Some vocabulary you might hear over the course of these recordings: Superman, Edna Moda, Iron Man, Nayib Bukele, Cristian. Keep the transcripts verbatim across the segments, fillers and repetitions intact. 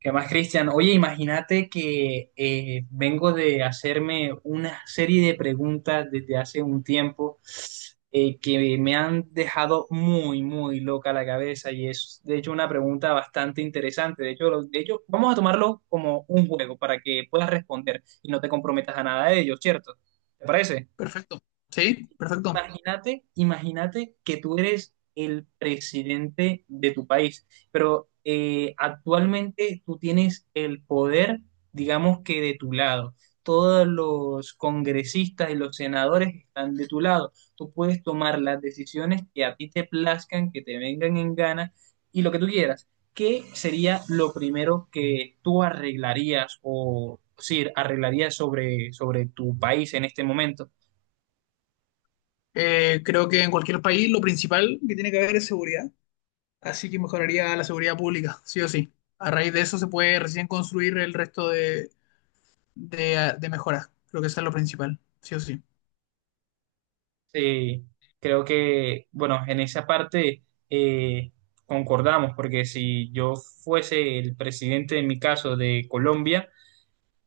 ¿Qué más, Cristian? Oye, imagínate que eh, vengo de hacerme una serie de preguntas desde hace un tiempo eh, que me han dejado muy, muy loca la cabeza y es, de hecho, una pregunta bastante interesante. De hecho, lo- de hecho, vamos a tomarlo como un juego para que puedas responder y no te comprometas a nada de ello, ¿cierto? ¿Te parece? Perfecto. Sí, perfecto. Imagínate, imagínate que tú eres el presidente de tu país, pero eh, actualmente tú tienes el poder, digamos que de tu lado. Todos los congresistas y los senadores están de tu lado. Tú puedes tomar las decisiones que a ti te plazcan, que te vengan en gana y lo que tú quieras. ¿Qué sería lo primero que tú arreglarías o sí, arreglarías sobre, sobre tu país en este momento? Eh, creo que en cualquier país lo principal que tiene que haber es seguridad, así que mejoraría la seguridad pública, sí o sí. A raíz de eso se puede recién construir el resto de, de, de mejoras. Creo que eso es lo principal, sí o sí. Sí, creo que, bueno, en esa parte eh, concordamos, porque si yo fuese el presidente, en mi caso, de Colombia,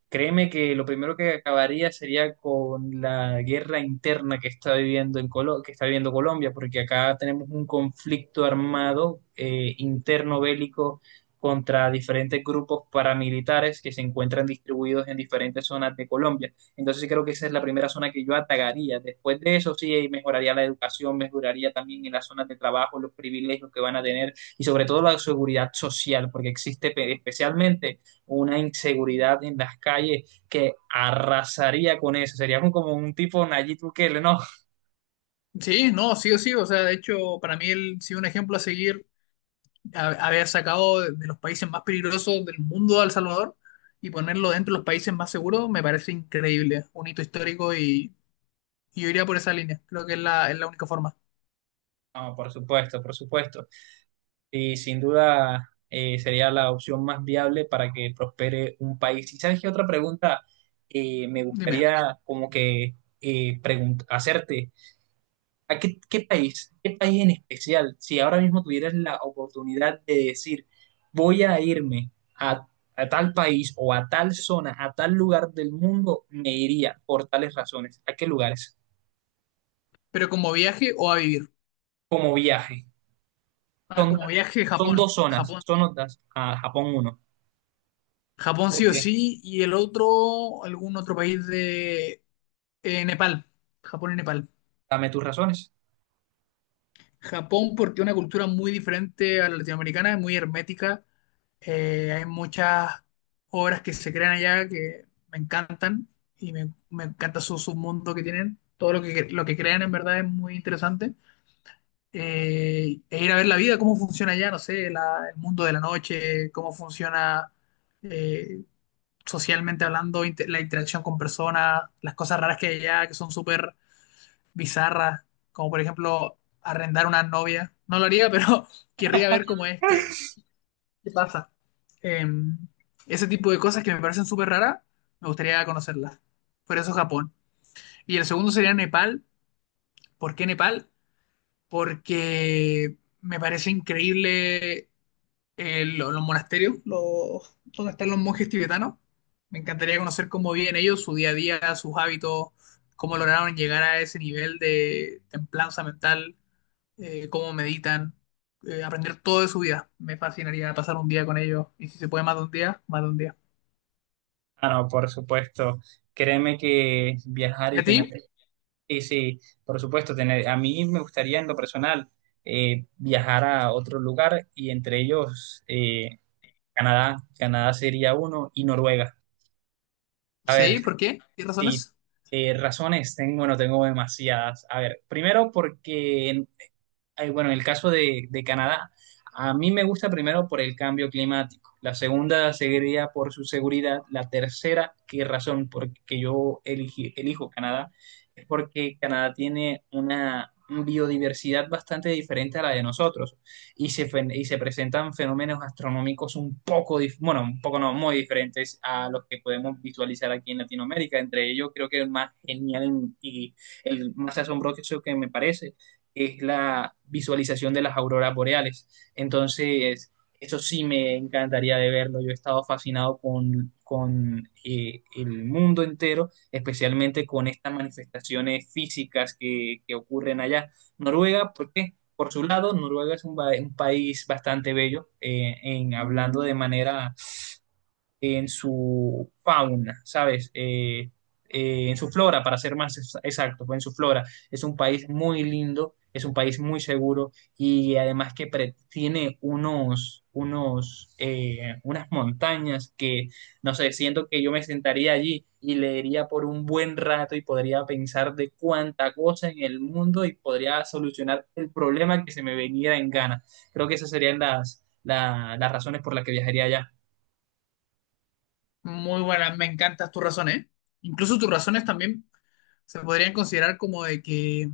créeme que lo primero que acabaría sería con la guerra interna que está viviendo en Colo- que está viviendo Colombia, porque acá tenemos un conflicto armado eh, interno bélico contra diferentes grupos paramilitares que se encuentran distribuidos en diferentes zonas de Colombia. Entonces sí creo que esa es la primera zona que yo atacaría. Después de eso sí mejoraría la educación, mejoraría también en las zonas de trabajo, los privilegios que van a tener y sobre todo la seguridad social, porque existe pe- especialmente una inseguridad en las calles que arrasaría con eso. Sería como un tipo Nayib Bukele, ¿no? Sí, no, sí o sí. O sea, de hecho, para mí el, sí un ejemplo a seguir, a- haber sacado de, de los países más peligrosos del mundo a El Salvador y ponerlo dentro de los países más seguros, me parece increíble, un hito histórico y, y yo iría por esa línea. Creo que es la, es la única forma. No, por supuesto, por supuesto. Y sin duda eh, sería la opción más viable para que prospere un país. ¿Y sabes qué otra pregunta eh, me Dime. gustaría como que eh, pregun- hacerte? ¿A qué, qué país? ¿Qué país en especial? Si ahora mismo tuvieras la oportunidad de decir, voy a irme a, a tal país o a tal zona, a tal lugar del mundo, me iría por tales razones. ¿A qué lugares? Pero ¿como viaje o a vivir? Como viaje. Ah, Son, como viaje, son Japón. dos zonas, Japón. son otras, a Japón uno. Japón ¿Por sí o qué? sí. Y el otro, algún otro país de eh, Nepal. Japón y Nepal. Dame tus razones. Japón porque es una cultura muy diferente a la latinoamericana, es muy hermética. Eh, hay muchas obras que se crean allá que me encantan y me, me encanta su submundo que tienen. Todo lo que, lo que crean en verdad es muy interesante. Eh, e ir a ver la vida, cómo funciona allá, no sé, la- el mundo de la noche, cómo funciona eh, socialmente hablando, inte- la interacción con personas, las cosas raras que hay allá, que son súper bizarras, como por ejemplo arrendar una novia. No lo haría, pero querría ver cómo es, qué, qué pasa. Eh, Ese tipo de cosas que me parecen súper raras, me gustaría conocerlas. Por eso Japón. Y el segundo sería Nepal. ¿Por qué Nepal? Porque me parece increíble, eh, lo- los monasterios, los, donde están los monjes tibetanos. Me encantaría conocer cómo viven ellos, su día a día, sus hábitos, cómo lograron llegar a ese nivel de templanza mental, eh, cómo meditan, eh, aprender todo de su vida. Me fascinaría pasar un día con ellos y si se puede más de un día, más de un día. Ah, no, por supuesto. Créeme que viajar ¿Y y a tener ti? sí, sí, por supuesto, tener, a mí me gustaría en lo personal eh, viajar a otro lugar y entre ellos eh, Canadá, Canadá sería uno y Noruega. A ver, Sí, ¿por qué? ¿Qué sí, razones? eh, razones, tengo, bueno, tengo demasiadas. A ver, primero porque eh, bueno, en el caso de, de Canadá, a mí me gusta primero por el cambio climático, la segunda sería por su seguridad, la tercera, qué razón porque yo elegí- elijo Canadá, es porque Canadá tiene una biodiversidad bastante diferente a la de nosotros y se, fen- y se presentan fenómenos astronómicos un poco, dif- bueno, un poco no, muy diferentes a los que podemos visualizar aquí en Latinoamérica. Entre ellos, creo que el más genial y el más asombroso que me parece es la visualización de las auroras boreales. Entonces, eso sí me encantaría de verlo. Yo he estado fascinado con, con eh, el mundo entero, especialmente con estas manifestaciones físicas que, que ocurren allá. Noruega, ¿por qué? Por su lado, Noruega es un, ba- un país bastante bello, eh, en hablando de manera en su fauna, ¿sabes? Eh, eh, en su flora, para ser más ex- exactos, en su flora. Es un país muy lindo, es un país muy seguro y además que pre- tiene unos, unos, eh, unas montañas que, no sé, siento que yo me sentaría allí y leería por un buen rato y podría pensar de cuánta cosa en el mundo y podría solucionar el problema que se me venía en gana. Creo que esas serían las, la- las razones por las que viajaría allá. Muy buenas, me encantan tus razones. Incluso tus razones también se podrían considerar como de que,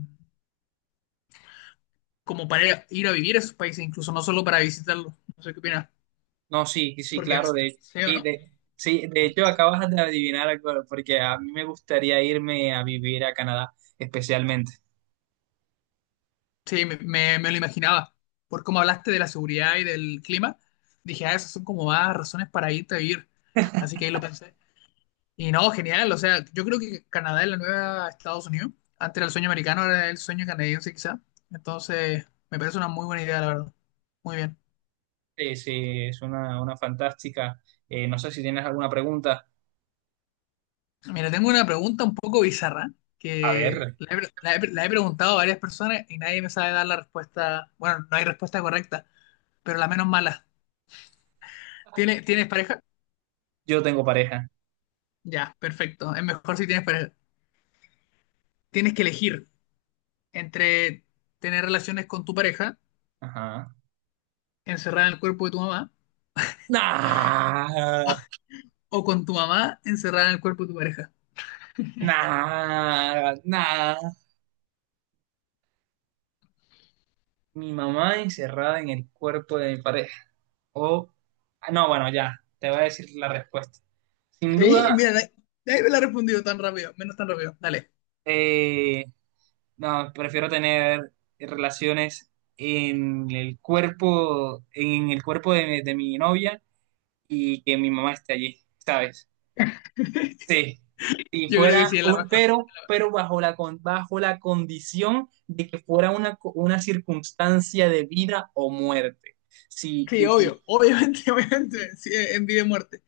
como para ir a vivir a esos países, incluso no solo para visitarlos. No sé qué opinas. No, sí, sí, Porque al claro, de, feo, sí, ¿no? de, sí, de hecho acabas de adivinar algo, porque a mí me gustaría irme a vivir a Canadá, especialmente. Sí, me, me- me lo imaginaba. Por cómo hablaste de la seguridad y del clima, dije, ah, esas son como más razones para irte a vivir. Así que ahí lo pensé. Y no, genial. O sea, yo creo que Canadá es la nueva Estados Unidos. Antes era el sueño americano, ahora es el sueño canadiense quizá. Entonces, me parece una muy buena idea, la verdad. Muy bien. Sí, sí, es una, una fantástica. Eh, no sé si tienes alguna pregunta. Mira, tengo una pregunta un poco bizarra A que ver, la he, pre- la he pre- la he preguntado a varias personas y nadie me sabe dar la respuesta. Bueno, no hay respuesta correcta, pero la menos mala. ¿Tiene- ¿Tienes pareja? yo tengo pareja. Ya, perfecto. Es mejor si tienes pareja. Tienes que elegir entre tener relaciones con tu pareja, Ajá. encerrada en el cuerpo de tu mamá, Nah, o con tu mamá, encerrada en el cuerpo de tu pareja. nah, nah. Mi mamá encerrada en el cuerpo de mi pareja. O, ah, no, bueno, ya, te voy a decir la respuesta. Sin Sí, duda, mira, nadie nadie me la ha respondido tan rápido, menos tan rápido. Dale. eh, no, prefiero tener relaciones en el cuerpo, en el cuerpo de, de mi novia y que mi mamá esté allí, ¿sabes? Sí. Si Yo creo que fuera sí es la un, mejor. pero, pero bajo la, con- bajo la condición de que fuera una, co- una circunstancia de vida o muerte. Si Sí, obvio, obviamente, obviamente, sí, en vida y muerte.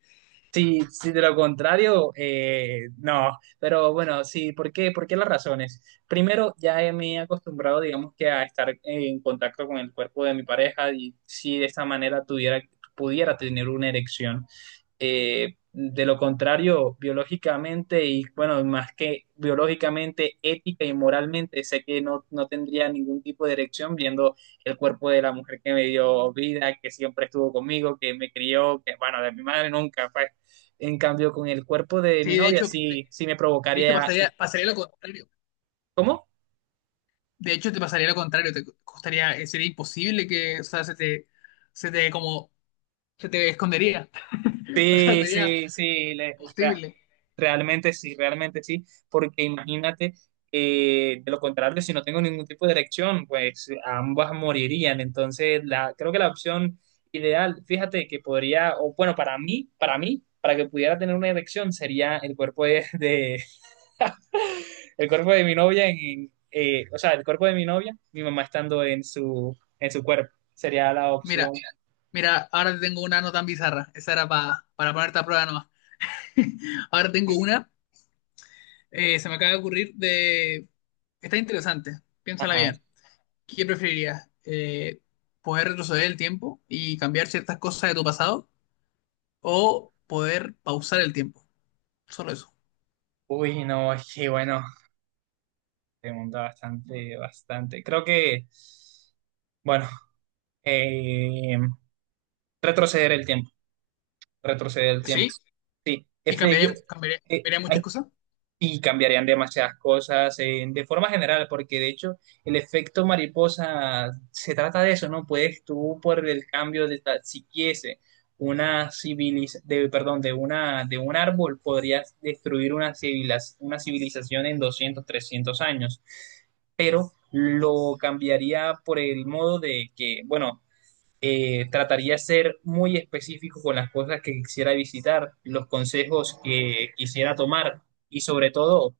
sí, sí, de lo contrario, eh, no. Pero bueno, sí, ¿por qué? ¿Por qué las razones? Primero, ya he- me he acostumbrado, digamos que a estar en contacto con el cuerpo de mi pareja y si de esta manera tuviera, pudiera tener una erección. Eh, de lo contrario, biológicamente y bueno, más que biológicamente, ética y moralmente, sé que no, no tendría ningún tipo de erección viendo el cuerpo de la mujer que me dio vida, que siempre estuvo conmigo, que me crió, que bueno, de mi madre nunca fue. En cambio, con el cuerpo de mi Sí, de novia hecho, de, sí, sí me de hecho provocaría. pasaría, pasaría lo contrario. ¿Cómo? De hecho, te pasaría lo contrario, te costaría, eh, sería imposible que, o sea, se te, se te como, se te escondería. O sea, Sí, sería sí, sí, le- re- posible. realmente sí, realmente sí, porque imagínate, eh, de lo contrario, si no tengo ningún tipo de erección, pues ambas morirían. Entonces, la, creo que la opción ideal, fíjate que podría, o bueno, para mí, para mí, para que pudiera tener una erección sería el cuerpo de, de- el cuerpo de mi novia, en, eh, o sea, el cuerpo de mi novia, mi mamá estando en su, en su cuerpo, sería la opción. Mira, mira, ahora te tengo una no tan bizarra. Esa era pa- para ponerte a prueba nomás. Ahora tengo una, eh, se me acaba de ocurrir de... Está interesante, piénsala Ajá. bien. ¿Qué preferirías? Eh, ¿poder retroceder el tiempo y cambiar ciertas cosas de tu pasado? ¿O poder pausar el tiempo? Solo eso. Uy, no, es que bueno, pregunta bastante, bastante. Creo que, bueno, eh, retroceder el tiempo, retroceder el tiempo. ¿Sí? Sí, ¿Y efe- cambiaría, cambiaría, eh, cambiaría muchas hay cosas? y cambiarían demasiadas cosas eh, de forma general, porque de hecho el efecto mariposa se trata de eso, ¿no? Puedes tú por el cambio de ta- si quise una civiliz de, perdón, de una de un árbol podrías destruir una civilas una civilización en doscientos trescientos años, pero lo cambiaría por el modo de que, bueno, eh, trataría de ser muy específico con las cosas que quisiera visitar, los consejos que quisiera tomar y sobre todo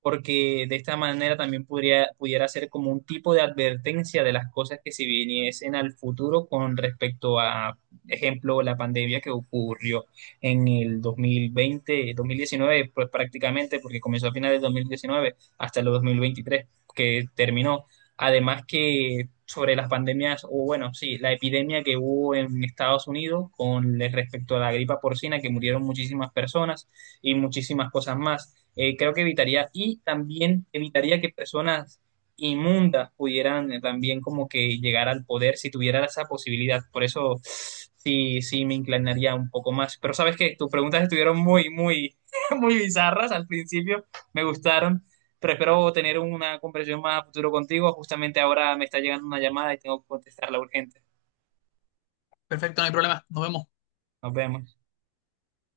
porque de esta manera también podría, pudiera ser como un tipo de advertencia de las cosas que se viniesen al futuro con respecto a, ejemplo, la pandemia que ocurrió en el dos mil veinte, dos mil diecinueve, pues prácticamente, porque comenzó a finales de dos mil diecinueve hasta el dos mil veintitrés, que terminó. Además que sobre las pandemias, o bueno, sí, la epidemia que hubo en Estados Unidos con respecto a la gripa porcina, que murieron muchísimas personas y muchísimas cosas más. Eh, creo que evitaría y también evitaría que personas inmundas pudieran eh, también como que llegar al poder si tuviera esa posibilidad. Por eso sí, sí me inclinaría un poco más. Pero sabes que tus preguntas estuvieron muy, muy, muy bizarras al principio. Me gustaron. Pero espero tener una conversación más a futuro contigo. Justamente ahora me está llegando una llamada y tengo que contestarla urgente. Perfecto, no hay problema. Nos vemos. Nos vemos.